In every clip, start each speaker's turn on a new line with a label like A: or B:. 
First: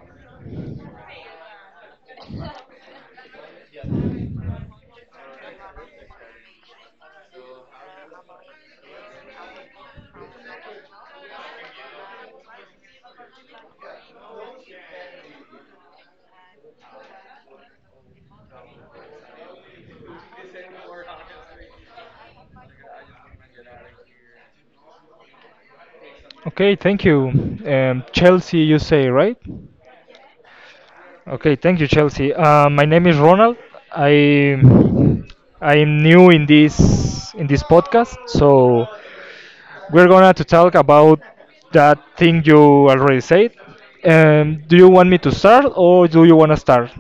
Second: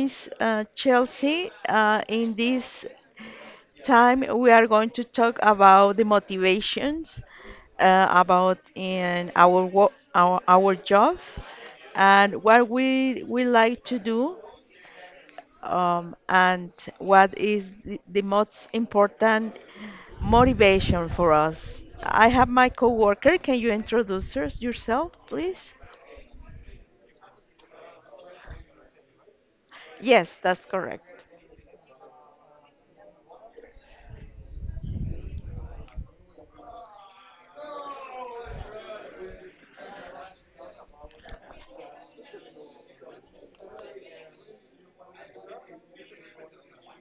A: is Chelsea. In this time, we are going to talk about the motivations about in our work, our job, and what we like to do, and what is the most important motivation for us. I have my coworker. Can you introduce yourself, please?
B: Okay, thank you. Chelsea, you say, right?
A: Yes, that's correct.
B: Okay, thank you, Chelsea. My name is Ronald. I I am new in this podcast, so we're gonna to talk about that thing you already said. Do you want me to start or do you wanna start?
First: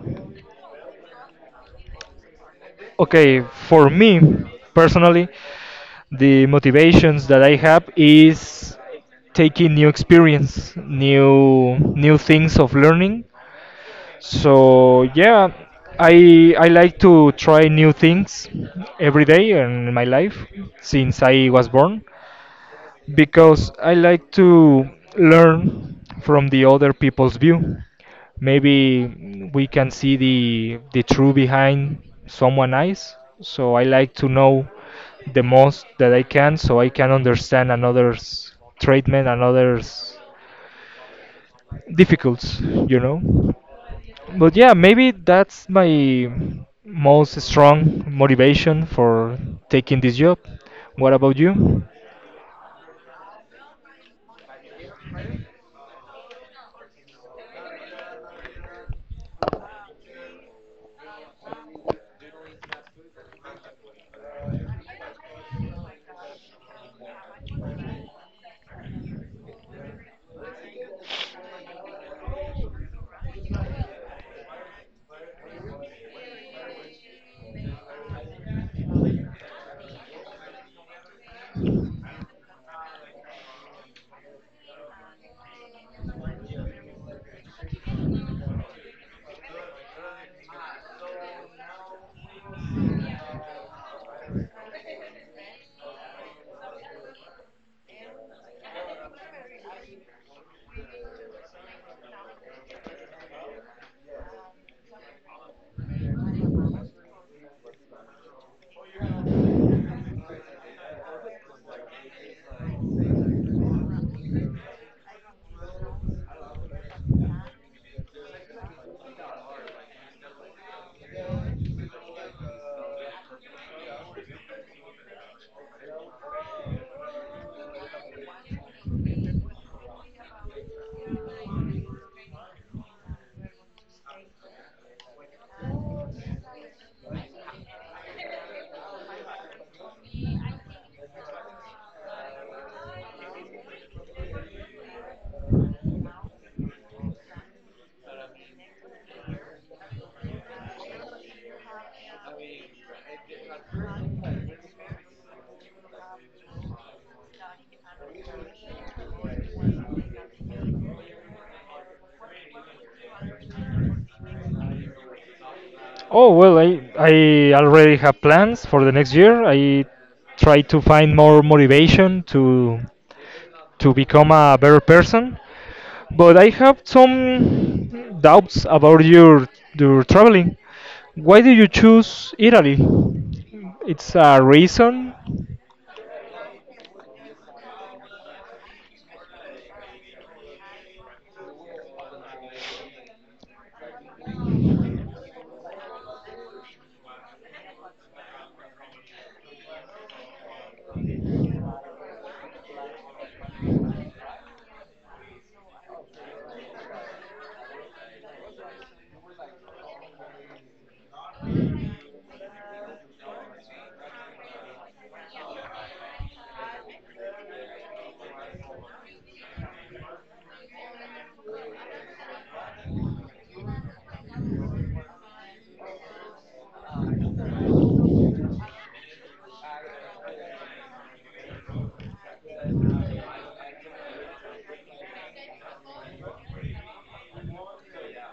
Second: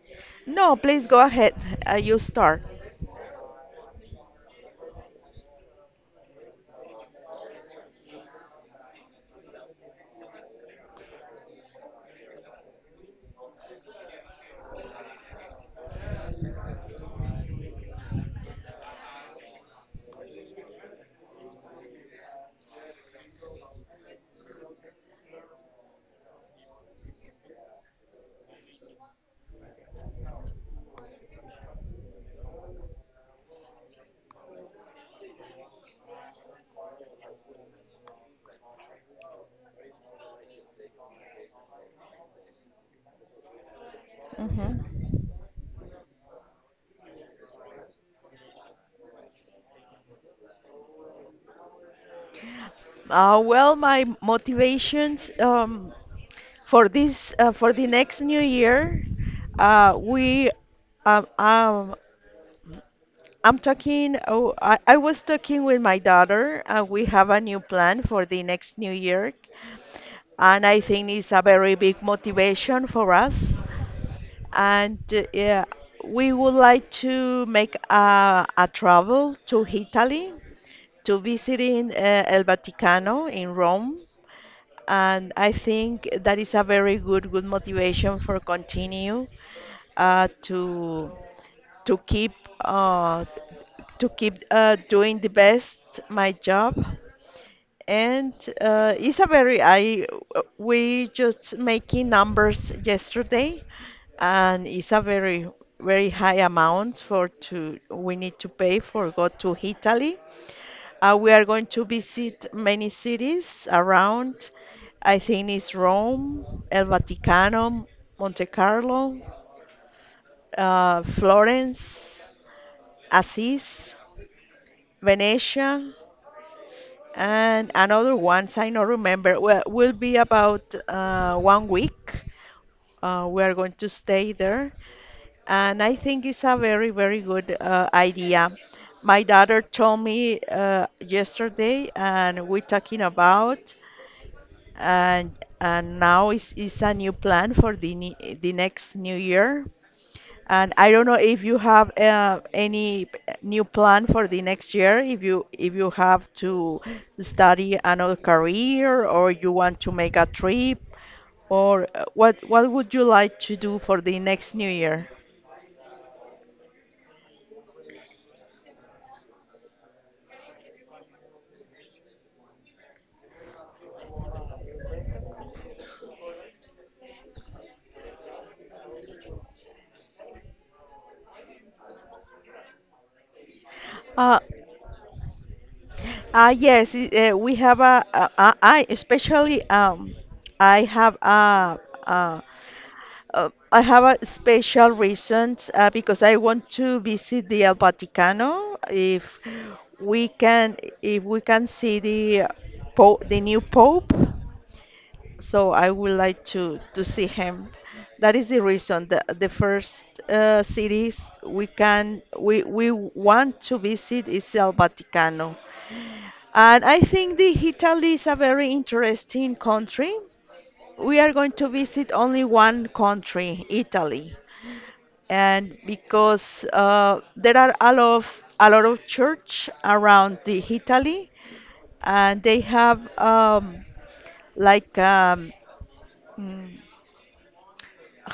A: No, please go ahead. You start.
B: Okay, for me personally, the motivations that I have is taking new experience, new things of learning. So yeah, I like to try new things every day in my life since I was born because I like to learn from the other people's view. Maybe we can see the truth behind someone else. So I like to know the most that I can so I can understand another's treatment, another's difficulties, you know. But
A: hmm
B: yeah, maybe that's my most strong motivation for taking this job. What about you?
A: well, my motivations for this for the next new year, we um, um, I'm talking. Oh, I was talking with my daughter, and we have a new plan for the next new year, and I think it's a very big motivation for us. And uh, yeah, we would like to make a travel to Italy to visiting El Vaticano in Rome. And I think that is a very good motivation for continue uh, to to keep uh, to keep doing the best my job. And it's a very I we just making numbers yesterday, and it's a very very high amount for to we need to pay for go to Italy. We are going to visit many cities around. I think it's Rome, El Vaticano, Monte Carlo, Florence, Assis, Venetia, and another ones I don't remember. Well, will be about 1 week. We are going to stay there, and I think it's a very good idea. My daughter told me yesterday, and we're talking about and and now is a new plan for the next new year. And I don't know if you have any new plan for the next year, if you have to study another career or you want to make a trip or what would you like to do for the next new year?
B: Oh, well, I already have plans for the next year. I try to find more motivation to become a better person. But I have some doubts about your traveling. Why do you choose Italy? It's
A: Uh,
B: a reason.
A: we have a I especially I have a I have a special reasons because I want to visit the El Vaticano. We can, if we can see the the new pope, so I would like to see him. That is the reason. The first cities we can we want to visit is El Vaticano, and I think the Italy is a very interesting country. We are going to visit only one country, Italy and because there are a lot of church around the Italy, and they have like mm,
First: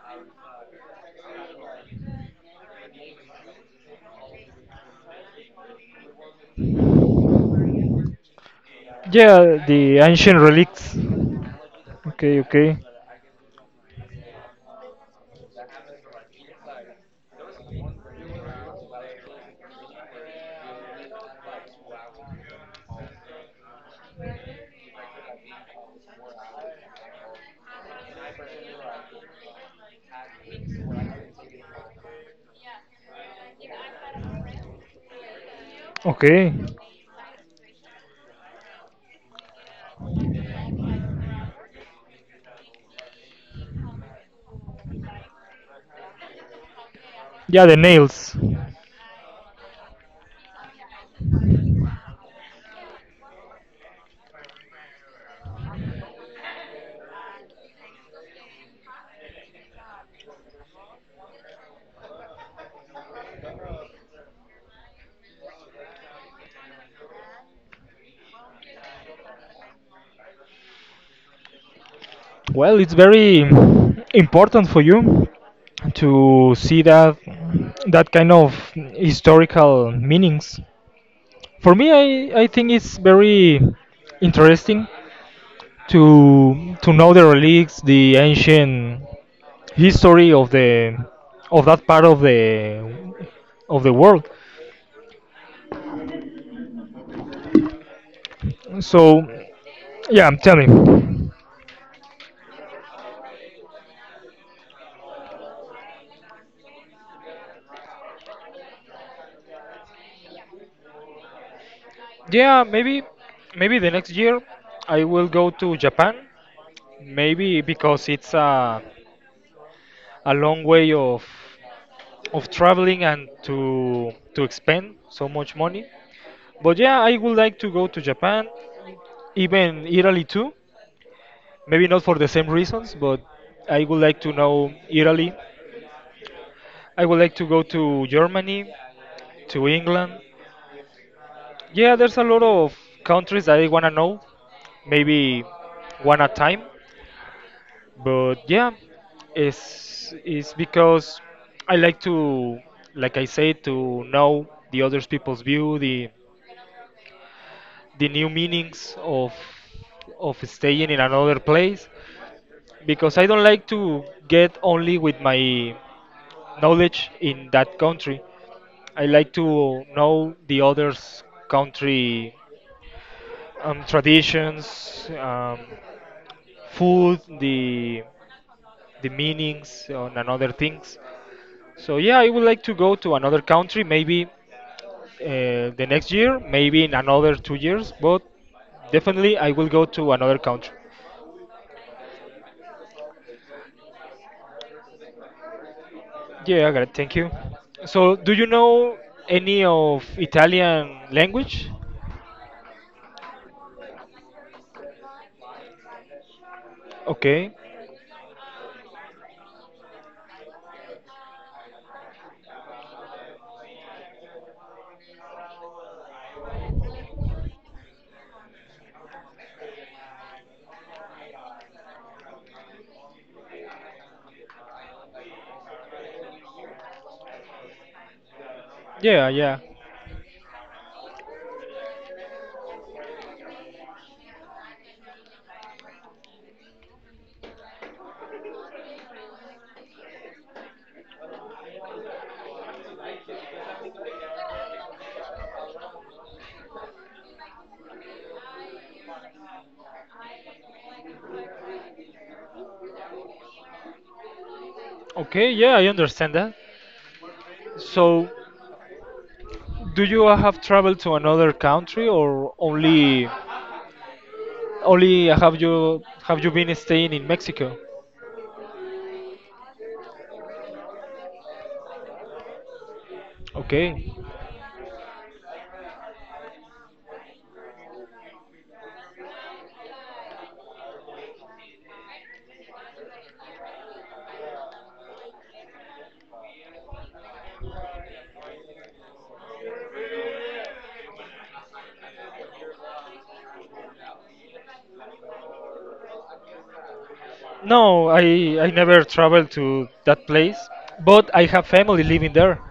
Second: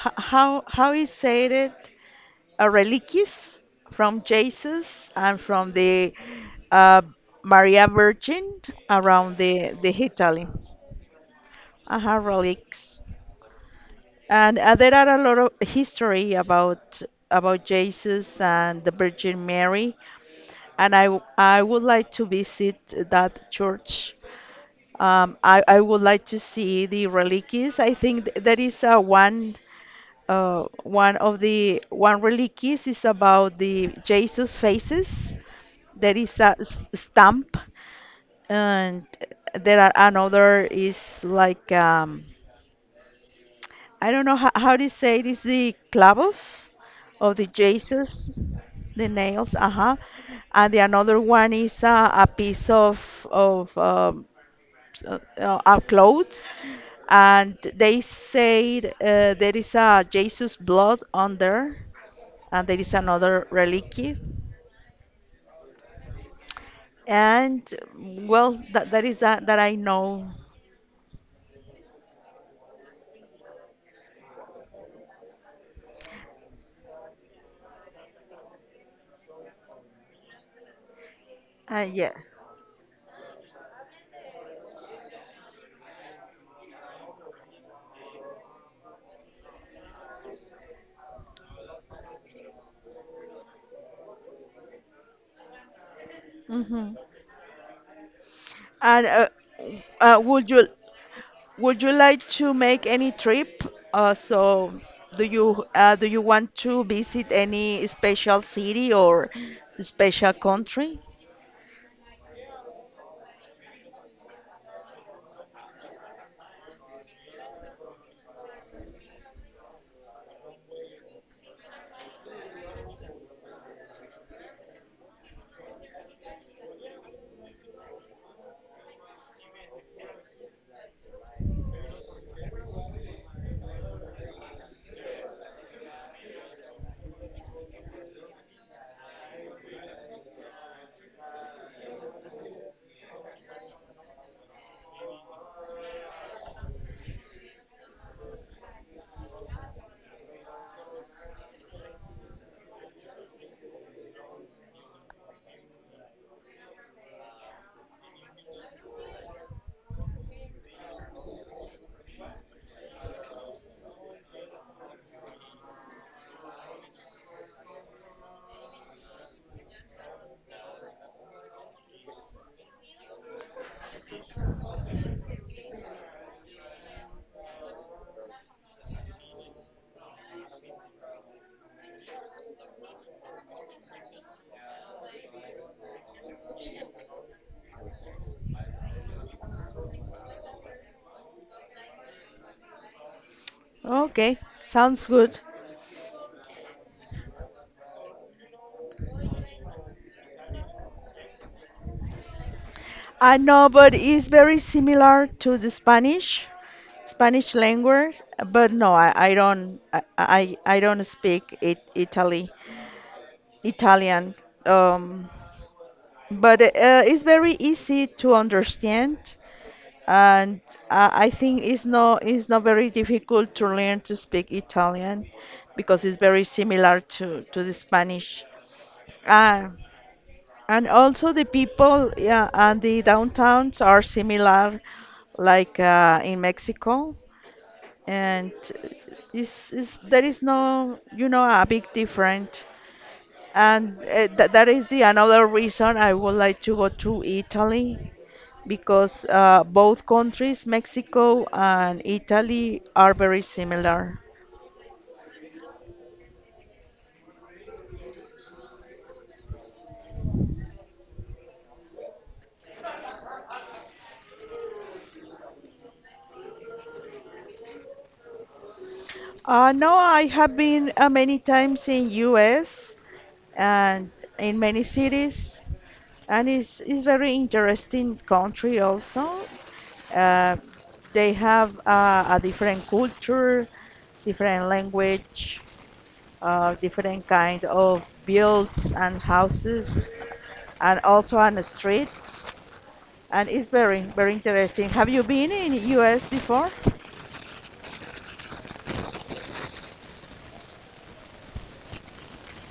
A: how is said it relics from Jesus and from the uh, Maria Virgin around
B: Yeah,
A: the
B: the ancient
A: Italy.
B: relics.
A: Uh
B: Okay, okay.
A: relics. And there are a lot of history about Jesus and the Virgin Mary and I would like to visit that church. I would like to see the relics. I think that is one of the one relics is about the Jesus faces. There is
B: Okay.
A: a stamp, and there are another is like I don't know how do you say it is the clavos of the
B: Yeah, the
A: Jesus,
B: nails.
A: the nails, uh-huh. And the another one is a piece of clothes, and they said there is a Jesus blood on there, and there is another relic. And well, that is that I know.
B: Well, it's very important for you to see that kind of historical meanings. For me,
A: Yeah.
B: I think it's very interesting to know the relics, the ancient history of the of that part of the world.
A: hmm And
B: So, yeah, I'm
A: would you
B: telling.
A: Would you like to make any trip? Uh, so, do you want to visit any special city or special country?
B: Yeah, maybe the next year I will go to Japan. Maybe because it's a long way of traveling and to expend so much money. But yeah, I would like to go to Japan, even Italy too. Maybe not for the same reasons, but I would like to know Italy. I would like to go to Germany, to England. Yeah, there's a lot of countries that I wanna know. Maybe one at a time. But yeah, it's because I like to, like I say, to know the other people's view, the new meanings of staying in another place because I don't like to get only with my knowledge in that country. I like to know the others country, traditions, food, the meanings on another things. So yeah, I would like to go to another country, maybe the next year, maybe in another 2 years, but definitely I will go to another country.
A: Okay, sounds good.
B: Yeah, I got it. Thank you. So, do you know any of Italian language?
A: I know, but it's very similar to the Spanish,
B: Okay.
A: Spanish language. But no, I don't speak it Italy Italian. Um, but it's very easy to understand. And I think it's not very difficult to learn to speak Italian because it's very similar to the Spanish.
B: Yeah, yeah.
A: Uh, and also the people yeah, and the downtowns are similar, like in Mexico, and is there is no you know a big difference. And th that is the another reason I would like to go to Italy because both countries, Mexico and Italy, are very similar.
B: Okay, yeah, I understand that. So, do you have traveled to another country or only have you been staying in Mexico?
A: No, I have been many times in US and
B: Okay.
A: in many cities, and it's very interesting country also. Uh, they have a different culture, different language, different kind of builds and houses, and also on the streets. And it's very very interesting. Have you been in US before?
B: No, I never traveled to that place, but I have family living there.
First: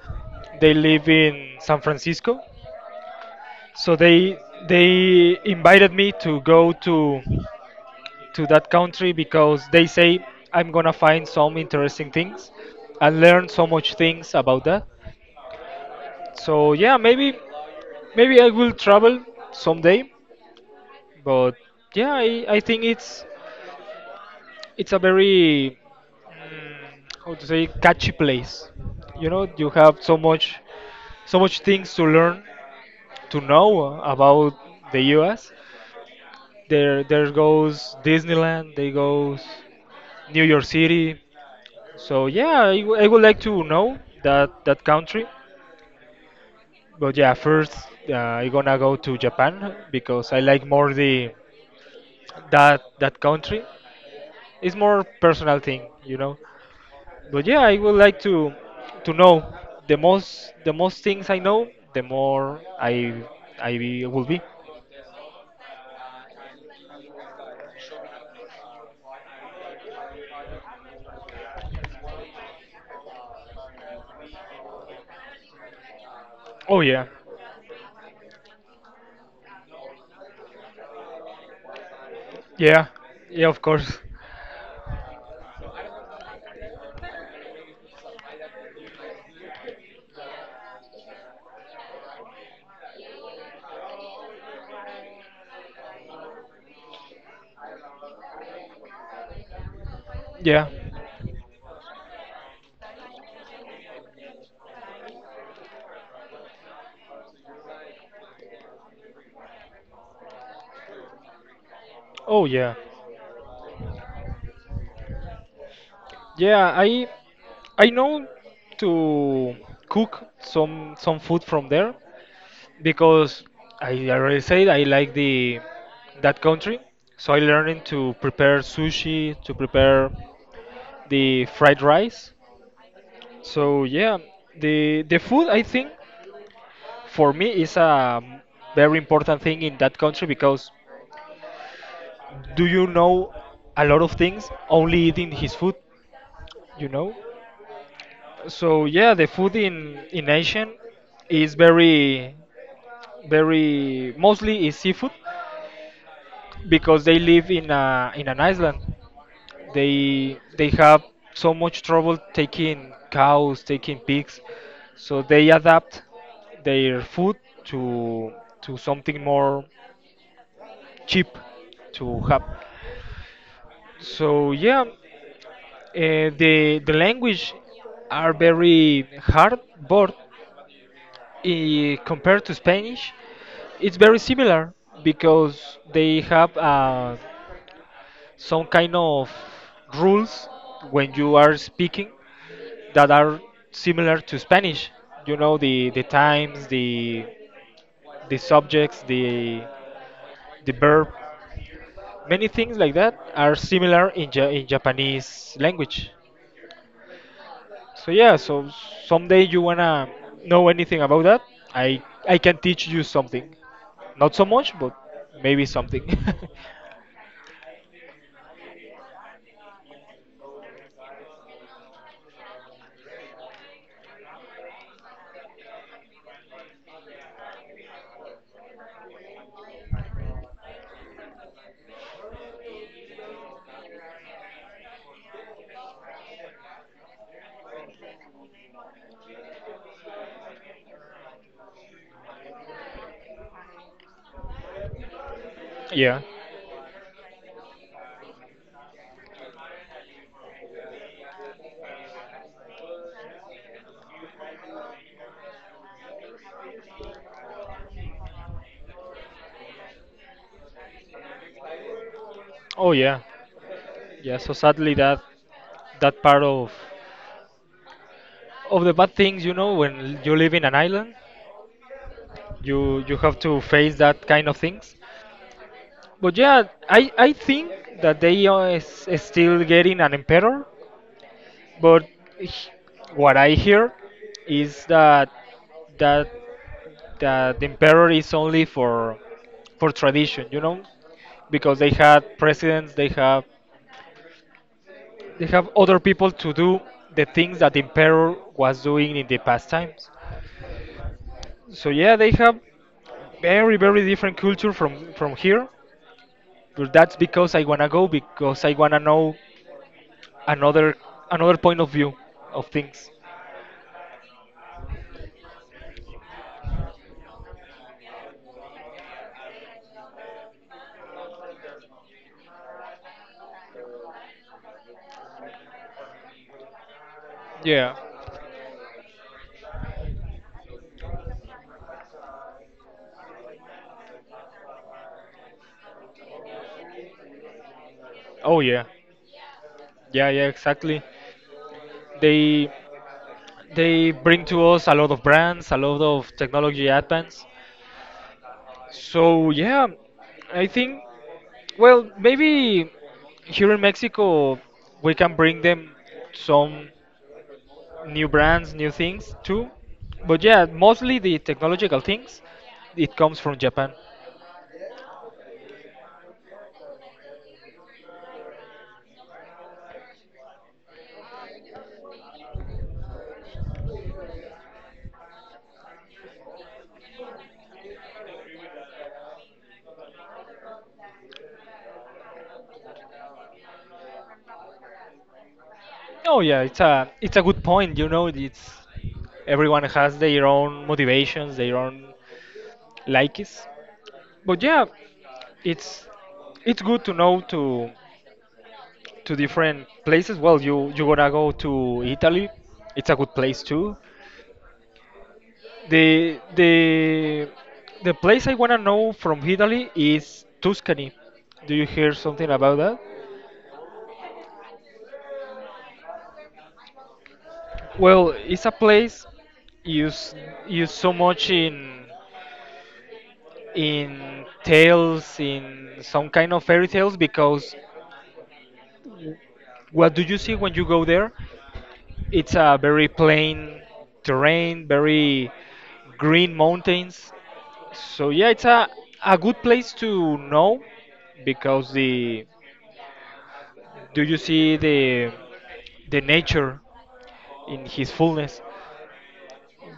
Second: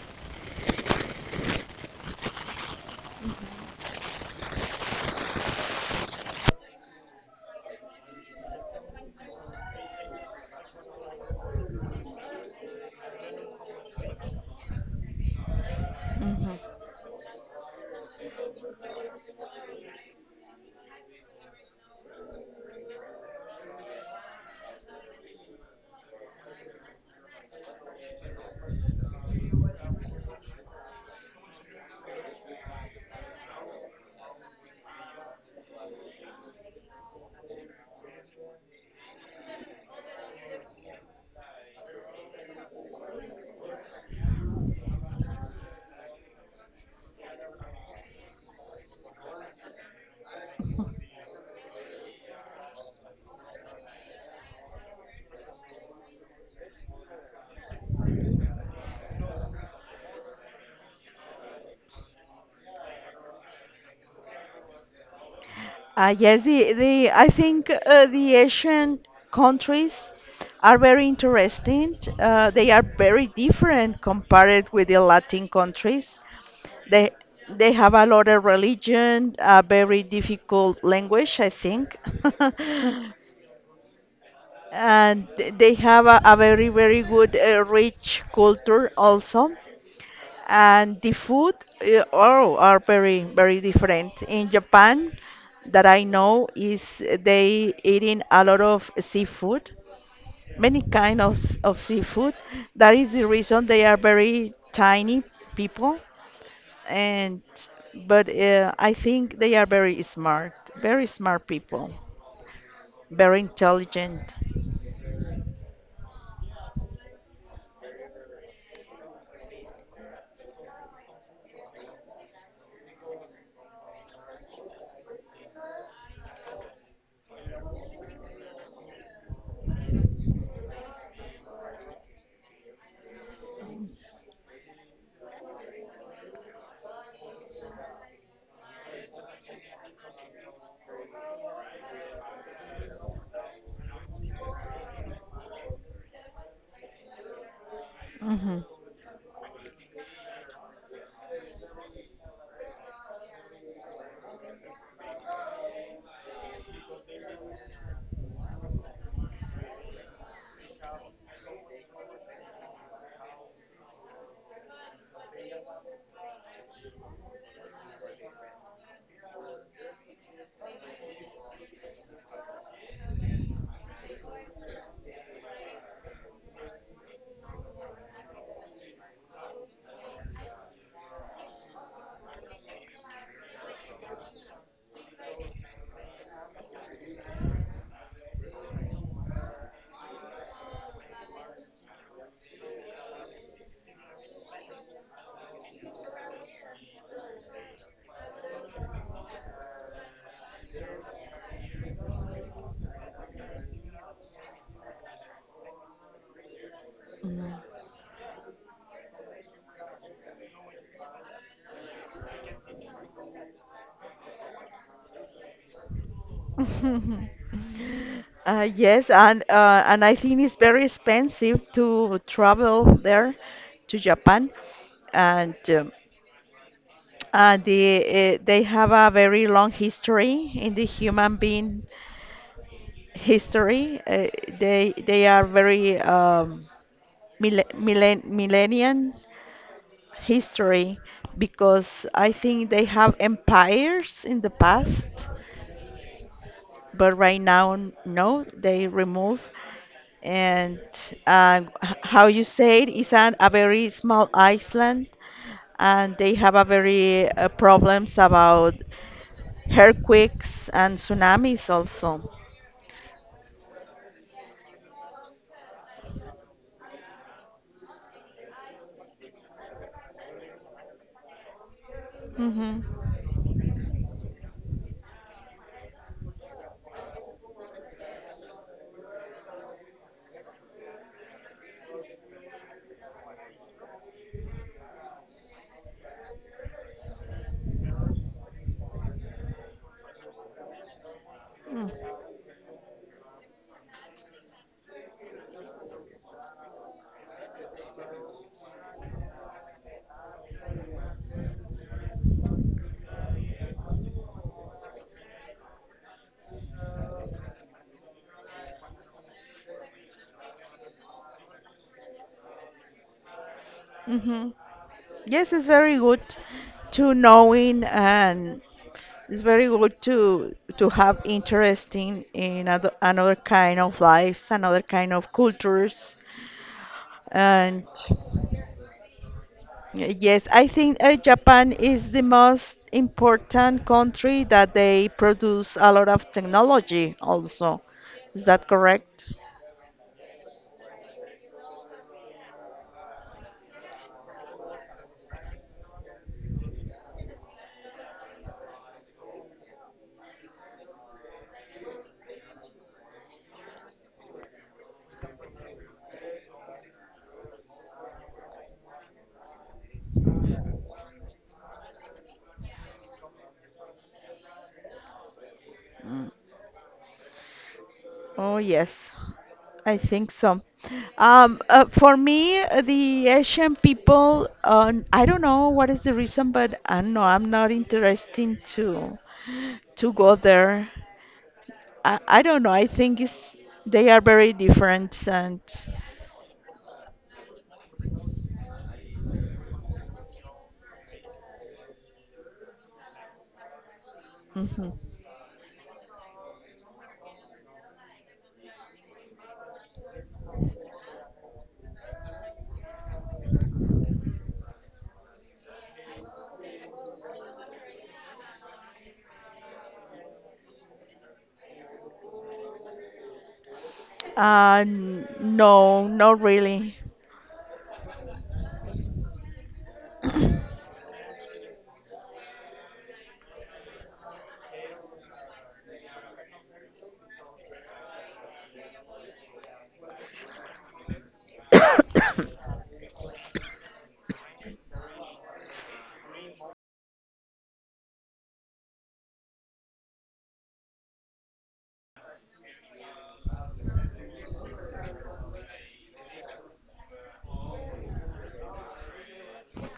B: They live in San Francisco, so they invited me to go to that country because they say I'm gonna find some interesting things and learn so much things about that.
A: hmm
B: So yeah, maybe I will travel someday, but yeah, I think it's. It's a very, mm, how to say, catchy place. You know, you have so much things to learn to know about the US. There goes Disneyland, there goes New York City. So yeah, I would like to know that country. But yeah, first uh, I'm gonna go to Japan because I like more the that that country. It's more personal thing, you know. But yeah, I would like to know the most, the most things I know, the more I will be.
A: Yes, the I think the Asian countries are very interesting. They are very different compared with the Latin countries.
B: Oh yeah,
A: They they have a lot of religion, a very difficult language, I think,
B: yeah, yeah, of course,
A: and they have a very very good rich culture also. And the food oh, are very very different in Japan that I know is they eating a lot of seafood
B: yeah.
A: many kind of seafood that is the reason they are very tiny people and but I think they are very smart people
B: Oh yeah,
A: very intelligent.
B: yeah. I know to cook some food from there because I already said I like the that country, so I learning to prepare sushi, to prepare the fried rice. So yeah, the food, I think, for me is a very important thing in that country because do you know a lot of things only eating his food, you know.
A: hmm
B: So yeah, the food in Asian is very, very mostly is seafood because they live in an island. They have so much trouble taking cows, taking pigs, so they adapt their food to something more cheap to have. So yeah, the language are very hard, but compared to Spanish, it's very similar because they have some kind of rules when you are speaking that are similar to Spanish. You know, the times, the subjects, the verb, many things like that are similar in Japanese language. So yeah, so someday you wanna know anything about that, I I can teach you something. Not so much, but maybe something.
A: and I think it's very expensive to travel there to Japan, and um, and they have a very long history in the human being history. They are very millennium history because I think they have empires in the past,
B: Yeah.
A: but right now no, they remove. And how you say it is a very small island and they have a very problems about earthquakes and tsunamis also.
B: Oh yeah. Yeah. So sadly, that that part of the bad things, you know, when you live in an island,
A: hmm
B: you have to face that kind of things. But yeah, I think that they are still getting an emperor, but h- what I hear is that that the emperor is only for tradition, you know, because they had presidents, they have other people to do the things that the emperor was doing in the past times. So yeah, they have very, very different culture from here. But that's because I wanna go because I wanna know another another point of view of things.
A: Mm-hmm. Yes, it's very good to knowing and it's very good to have interesting in another kind of lives, another kind of cultures, and
B: Yeah.
A: yes, I think Japan is the most important country that they produce a lot of technology also. Is
B: Oh
A: that
B: yeah.
A: correct?
B: Yeah, yeah, exactly. They they bring to us a lot of brands, a lot of technology advance. So yeah, I think, well, maybe here in Mexico we can bring them some new brands, new things too. But yeah, mostly the technological things, it comes from Japan.
A: Oh, yes, I think so. For me, the Asian people, I don't know what is the reason, but I don't know, I'm not interested to go there. I don't know. I think it's, they are very different and.
B: Oh yeah, it's a good point, you know, it's everyone has their own motivations, their own likes. But yeah,
A: Mhm.
B: it's it's good to know, to different places. Well, you gonna go to Italy. It's a good place too. The the the place I wanna know from Italy is Tuscany. Do you hear something about that?
A: No, not really.
B: Well, it's a place used used so much in tales, in some kind of fairy tales, because what do you see when you go there? It's a very plain terrain, very green mountains. So yeah, it's a good place to know because the do you see the nature in his fullness.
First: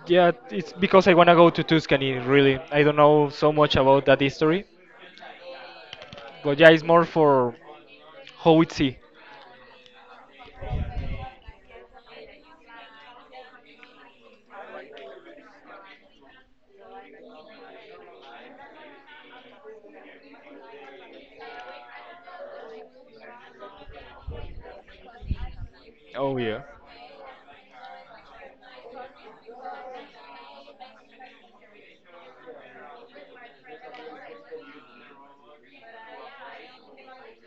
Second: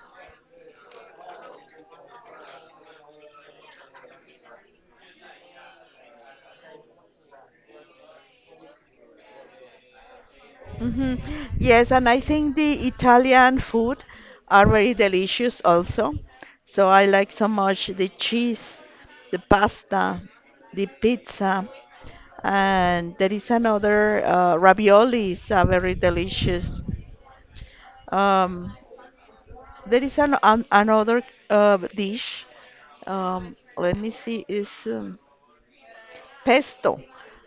B: Yeah, it's because I wanna go to Tuscany. Really, I don't know so much about that history, but yeah, it's more for how it's see.
A: hmm Yes, and I think the Italian food are very delicious also. So I like so much the cheese, the pasta, the pizza, and there is another raviolis are very
B: Oh yeah.
A: delicious. Um, there is another dish. Let me see, is pesto.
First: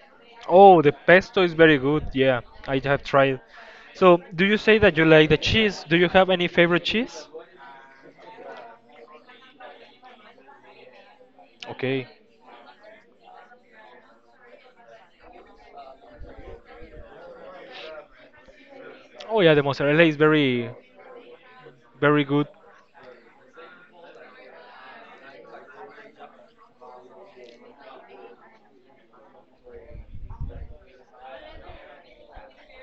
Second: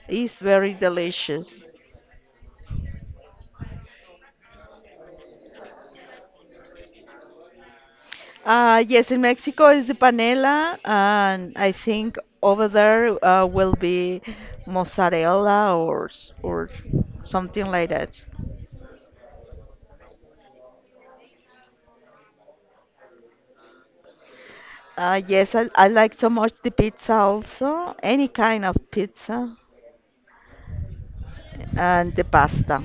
A: Is very
B: Oh, the pesto is
A: delicious.
B: very good. Yeah, I have tried. So, do you say that you like the cheese? Do you have any favorite cheese?
A: Yes, in Mexico is the panela, and I
B: Okay.
A: think over there will be mozzarella or something like that.
B: Oh yeah, the mozzarella is very, very good.
A: I like so much the pizza also, any kind of pizza, and the pasta.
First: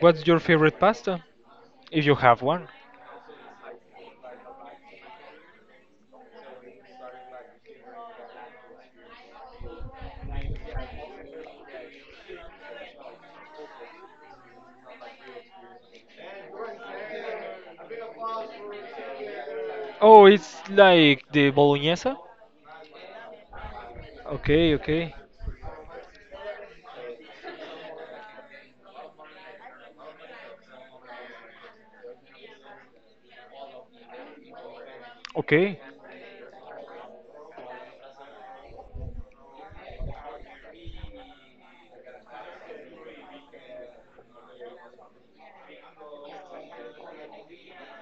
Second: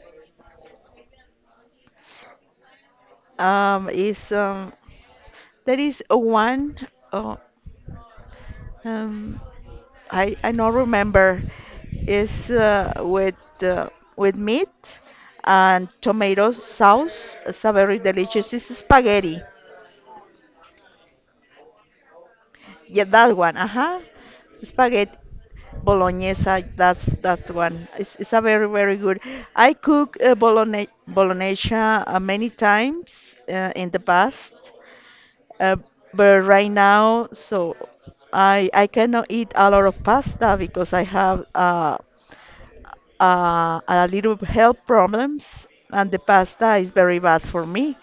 B: What's your favorite pasta, if you have one?
A: Is there is a one. Oh, um, I not remember. It's uh, with meat and tomato sauce. It's a very delicious. It's spaghetti.
B: Oh, it's like the bolognese.
A: Yeah, that one. Uh huh.
B: Okay,
A: Spaghetti
B: okay,
A: bolognese. That's that one. It's a very very good. I cook bologne bolognese many times in the past, uh,
B: okay.
A: but right now so I cannot eat a lot of pasta because I have a little health problems, and the pasta is very bad for me.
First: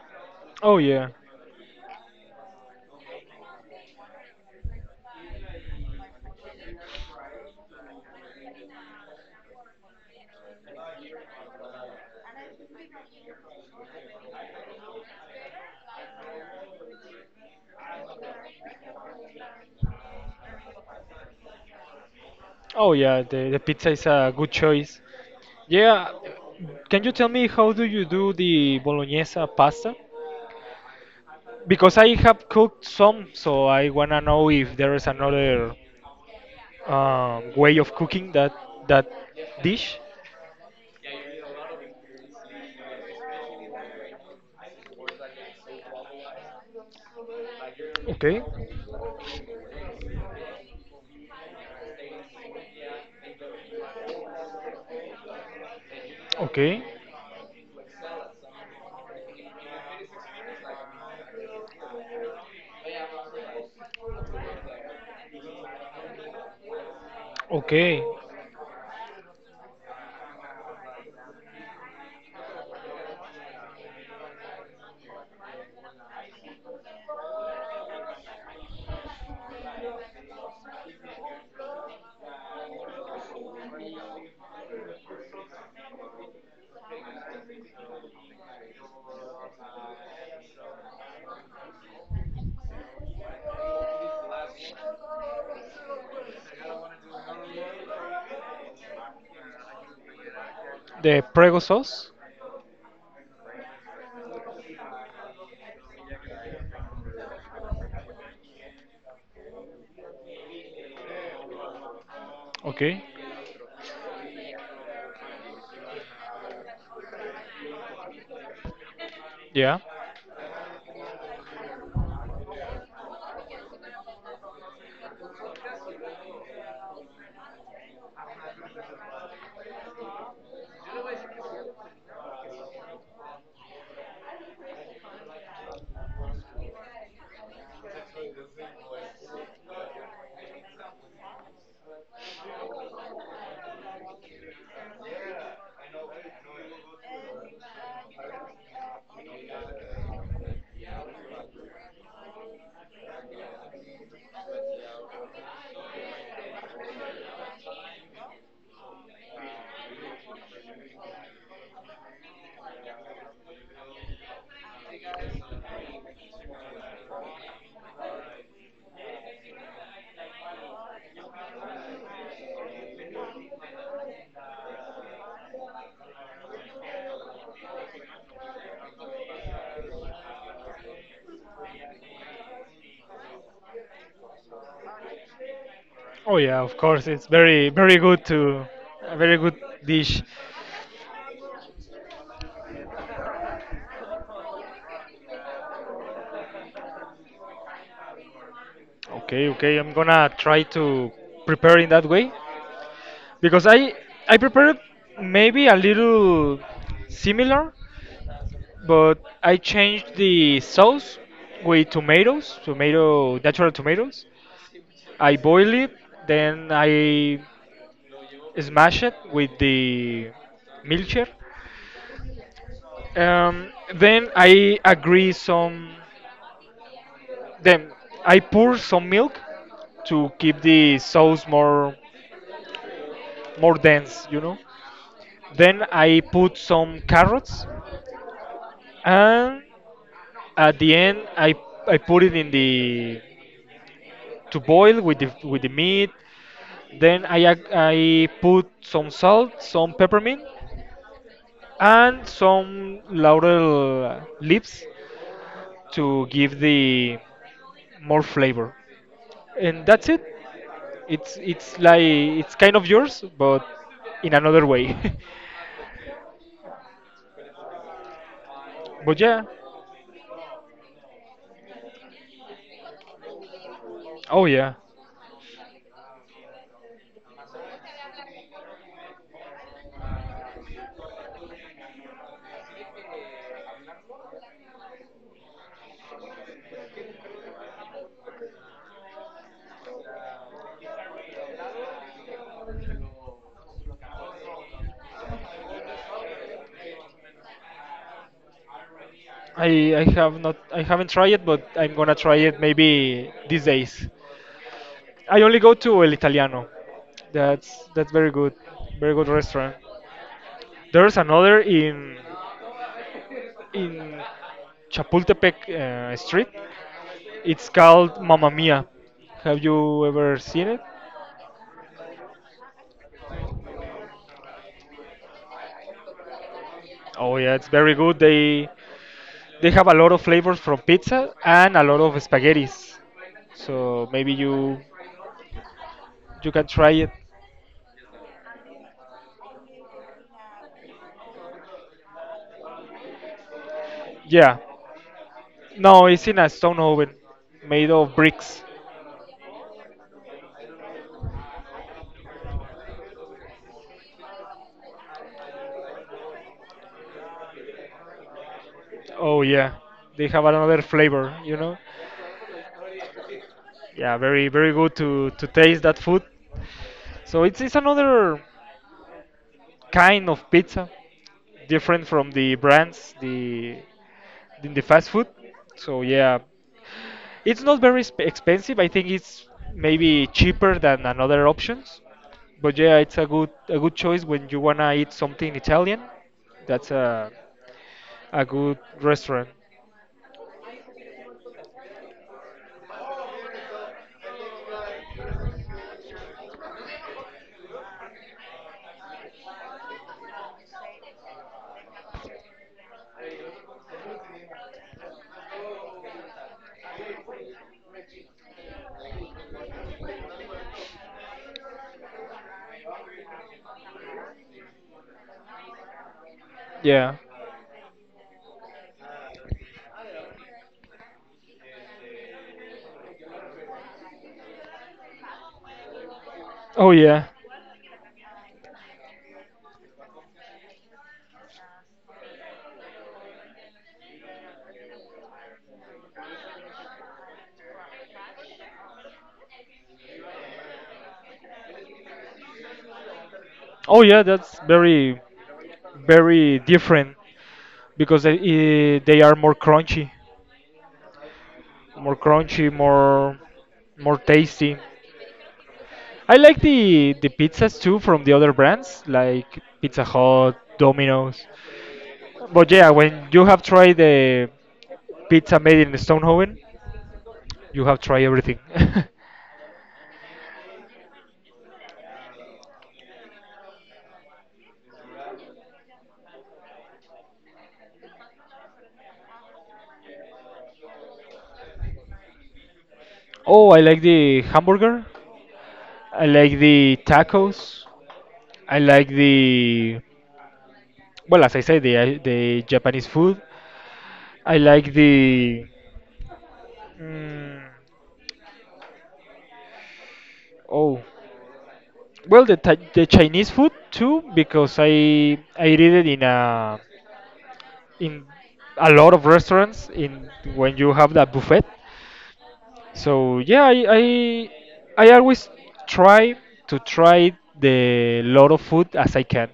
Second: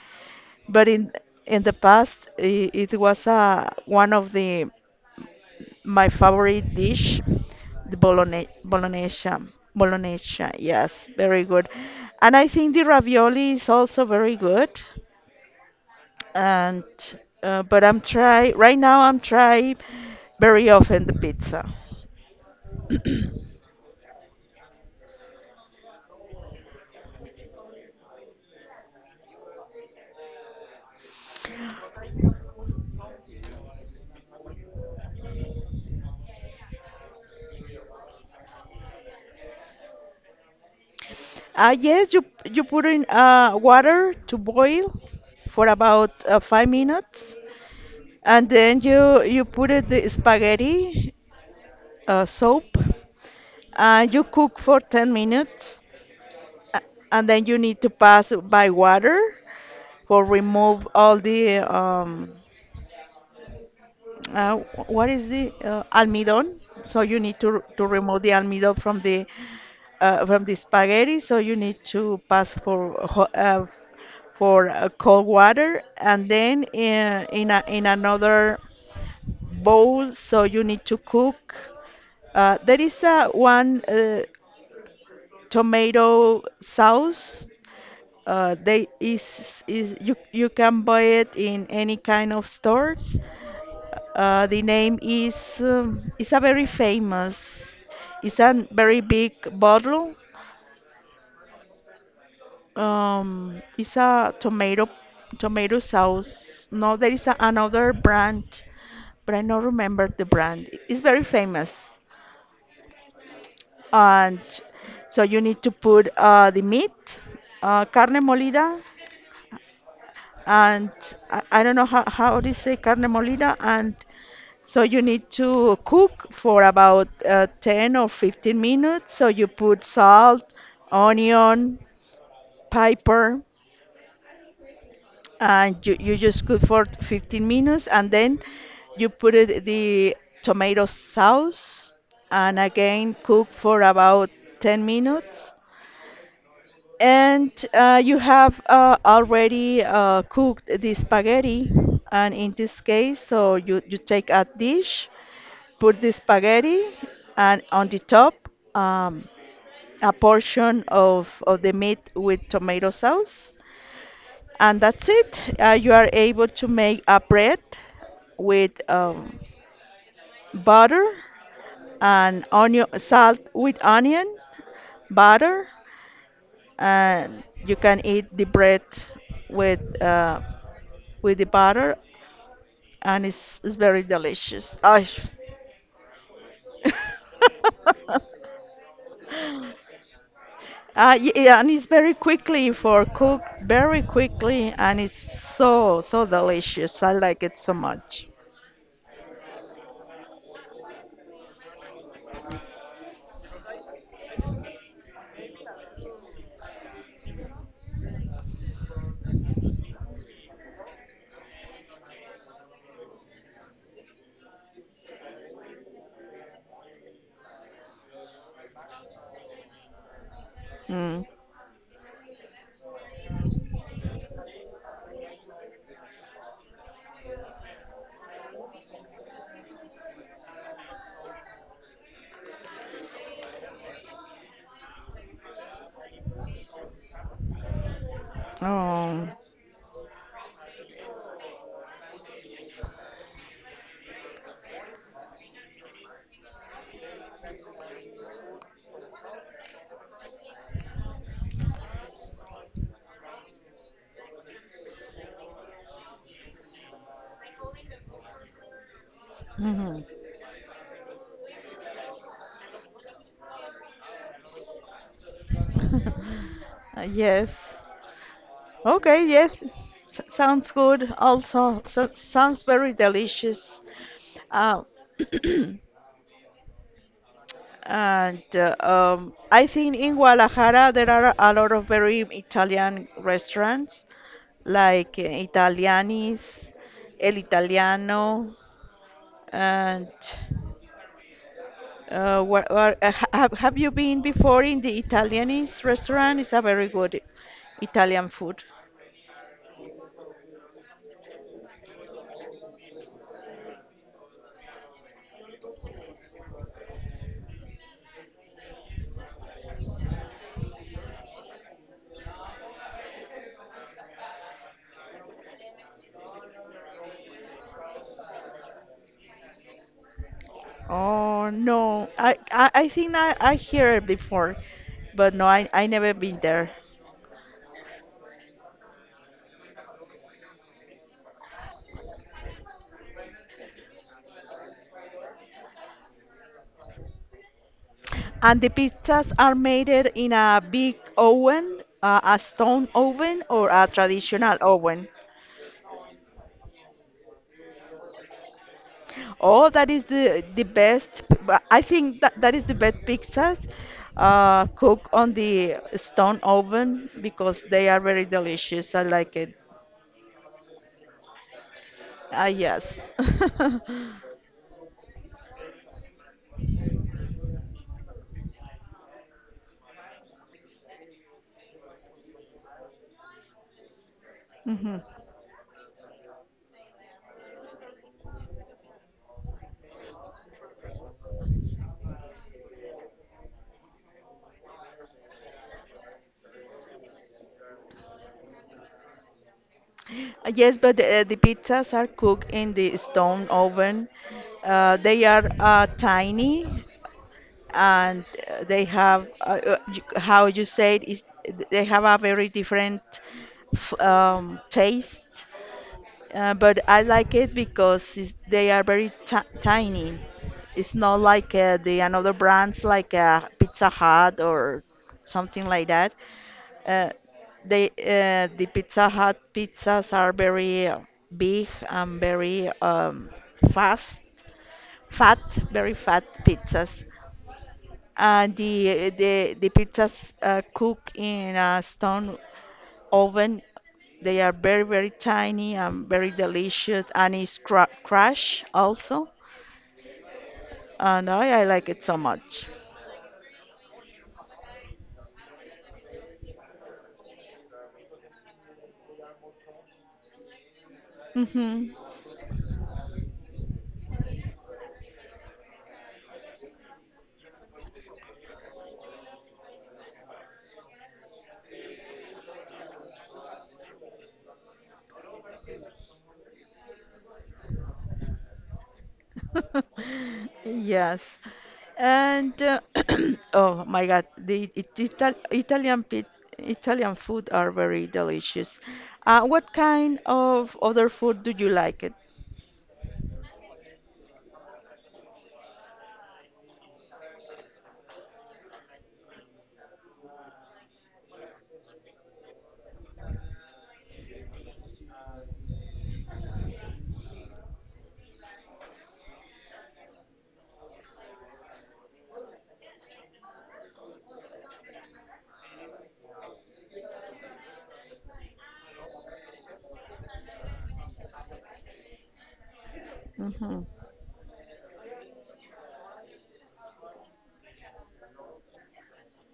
B: Oh
A: But
B: yeah,
A: in the past, it was one of the my favorite dish, the bologne bolognese. Bolognese, yes, very good. And I think the ravioli is also very good. And but I'm try right now. I'm try very often the pizza.
B: oh yeah. The pizza is a good choice. Yeah, can you tell me how do you do the bolognese pasta? Because I have cooked some, so I wanna know if there is another way of cooking that dish.
A: Yes, you you put in water to boil for about 5 minutes,
B: Okay,
A: and then you put it the spaghetti soap, and you cook for 10 minutes,
B: okay,
A: and then you need to pass by water for remove all the uh, what is the almidón? So you need to
B: okay.
A: remove the almidón from the spaghetti. So you need to pass for cold water, and then in another bowl. So you need to cook. There is a one tomato sauce. They is you can buy it in any kind of stores. The name is it's a very famous. It's a very big bottle.
B: The prego sauce.
A: It's a tomato tomato sauce. No, there is another brand, but I don't remember the brand. It's very famous,
B: Okay,
A: and so you need to put the meat, carne molida,
B: yeah.
A: and I don't know how do say carne molida and so you need to cook for about 10 or 15 minutes. So you put salt, onion, pepper, and you just cook for 15 minutes. And then you put it, the tomato sauce and again cook for about 10 minutes. And you have already cooked the spaghetti. And in this case, so you take a dish. Put the spaghetti, and on the top um, a portion of the meat with tomato sauce. And that's it. You are able to make a bread with butter and onion, salt with onion, butter, and you can eat the bread with with the butter, and it's very delicious. Ay,
B: Oh yeah, of course, it's very, very good to, a very good dish.
A: Yeah, and it's very quickly for cook, very quickly, and it's so so delicious. I like it so much.
B: Okay, okay, I'm gonna try to prepare in that way because I prepared maybe a little similar, but I changed the sauce with tomatoes, tomato natural tomatoes. I boil it, then I smash it with the
A: Mm.
B: milkshake. Then I agree some. Then I pour some milk to keep the sauce more dense, you know. Then I put some carrots,
A: Oh,
B: and at the end I put it in the to boil with the meat. Then I put some salt, some peppermint, and some laurel leaves to give the more flavor. And
A: mhm.
B: that's it. It's like it's kind of yours, but in another way.
A: Yes.
B: But
A: Okay,
B: yeah,
A: yes. S sounds good. Also, so sounds very delicious.
B: oh yeah.
A: Uh, and I think in Guadalajara there are a lot of very Italian restaurants, like Italianis, El Italiano. And what, ha- have you been before in the Italianese restaurant? It's a very good Italian food.
B: I have not I haven't tried it, but I'm gonna try it maybe these days. I only go to El Italiano. That's very good, very good restaurant. There's another in in Chapultepec Street. It's called Mamma Mia. Have you ever seen it?
A: Oh no, I think I hear it before, but no, I never been there.
B: Oh yeah, it's very good. They have a lot of flavors from pizza and a lot of spaghettis. So maybe you can try it.
A: And the pizzas are made it in a big oven, a stone oven or a
B: Yeah,
A: traditional oven.
B: no, it's in a stone oven made of bricks.
A: Oh, that is the best. But I think that that is the best pizzas cooked on the stone oven because they are very delicious. I like
B: Oh
A: it.
B: yeah, they have another flavor, you know.
A: Ah, yes.
B: Yeah, very, very good to taste that food. So it's another kind of pizza, different from the brands, the in the
A: Mhm.
B: fast food. So yeah, it's not very expensive. I think it's maybe cheaper than another options. But yeah, it's a good choice when you wanna eat something Italian. That's a good restaurant.
A: Yes, but the pizzas are cooked in the stone oven. They are tiny and they have, how you said, is they have a very different taste. But I like it because it's, they are very ti tiny. It's not like the another brands like Pizza Hut or something like that. Uh,
B: Yeah.
A: the Pizza Hut pizzas are very big and very fast, fat, very fat
B: Oh
A: pizzas.
B: yeah,
A: The pizzas cook in a stone oven. They are very, very tiny and very delicious, and it's cra- crush also. And I like it so much.
B: oh yeah, that's very, very different because they, they are more crunchy,
A: Hmm.
B: more crunchy, more tasty. I like the pizzas too from the other brands like Pizza Hut, Domino's. But yeah, when you have tried the pizza made in Stonehaven, you have tried everything.
A: Yes. And oh my God, the it- Ital Italian pit Italian food are very delicious. What kind of other food do you like it?
B: Oh, I like the hamburger. I like the tacos. I like the, well, as I said, the Japanese food. I like the, mm, oh, well, the Chinese food too because I did it in in a lot of restaurants in when you have that buffet. So yeah,
A: Hmm.
B: I always try to try the lot of food as I can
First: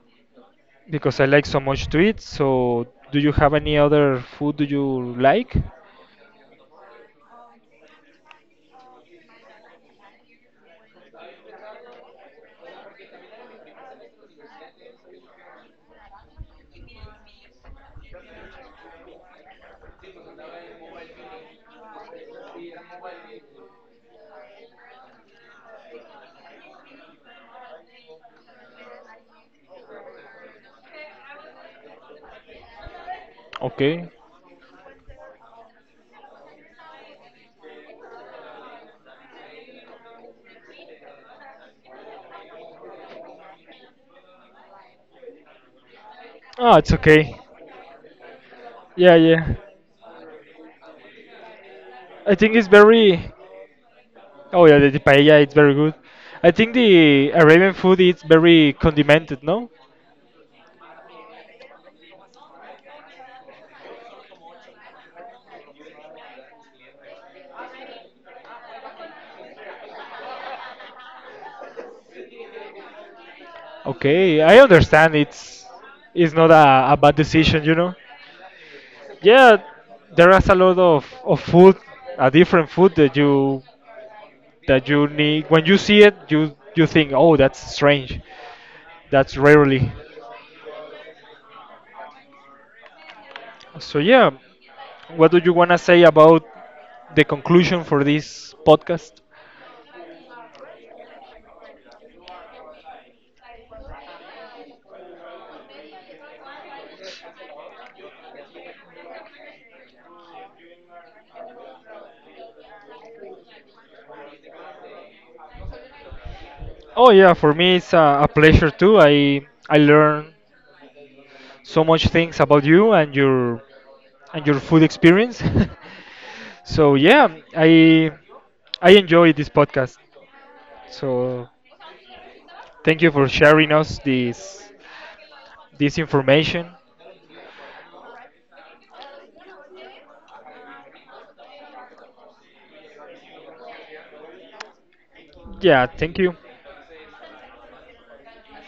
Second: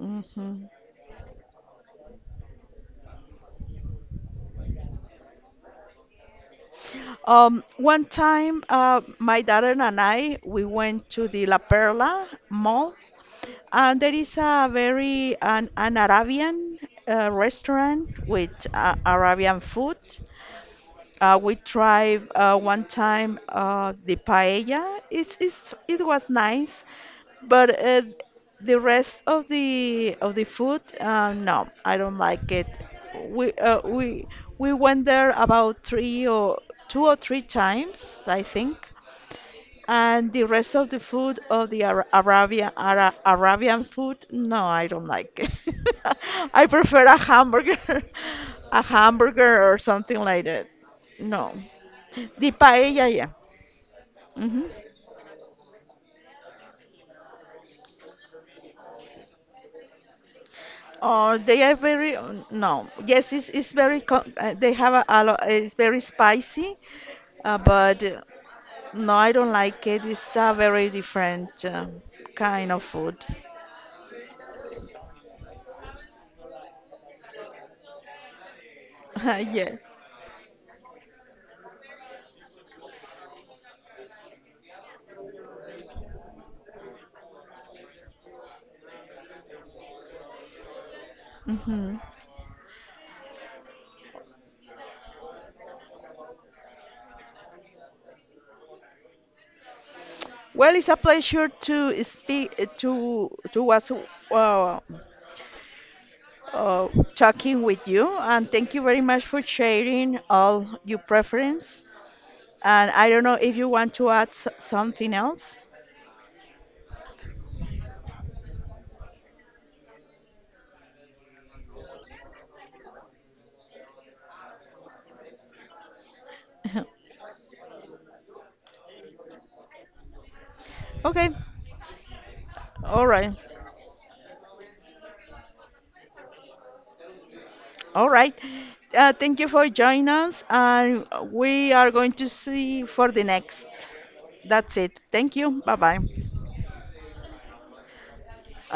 A: Hmm.
B: because I like so much to eat. So do you have any other food do you like?
A: One time, my daughter and I, we went to the La Perla Mall. There is a very an Arabian restaurant with Arabian food. We tried one time the paella. It was nice, but the rest of the food, no, I don't like it. We uh,
B: Okay.
A: we we went there about three or two or three times, I think, and the rest of the food of the Ara- Arabian Ara- Arabian food, no, I don't like it. I
B: Oh, it's
A: prefer a
B: okay.
A: hamburger, a
B: Yeah, yeah.
A: hamburger or something like that. No,
B: I
A: the
B: think it's
A: paella, yeah.
B: very. Oh
A: Hmm.
B: yeah, the paella it's very good. I think the Arabian food is very condimented, no?
A: Oh, they are very no. Yes, it's very co- they have a lot. It's very spicy, but no, I don't like it. It's a very different kind of food.
B: Okay, I understand it's not a bad decision, you know. Yeah,
A: yeah.
B: there is a lot of food, a different food that you need when you see it, you think, oh, that's strange, that's rarely.
A: Hmm.
B: So yeah, what do you wanna say about the conclusion for this podcast?
A: Well, it's a pleasure to speak to was uh, uh, talking with you, and thank you very much for sharing all your preference. And I don't know if you want to add something else.
B: Oh yeah, for me it's a pleasure too. I learn so much things about you and your, and your food experience. So yeah, I I enjoy this podcast.
A: Okay,
B: So thank
A: all
B: you for
A: right,
B: sharing us this information.
A: all right. Thank you for joining us, and we are going to see for the next. That's it. Thank you. Bye
B: Yeah,
A: bye.
B: thank you.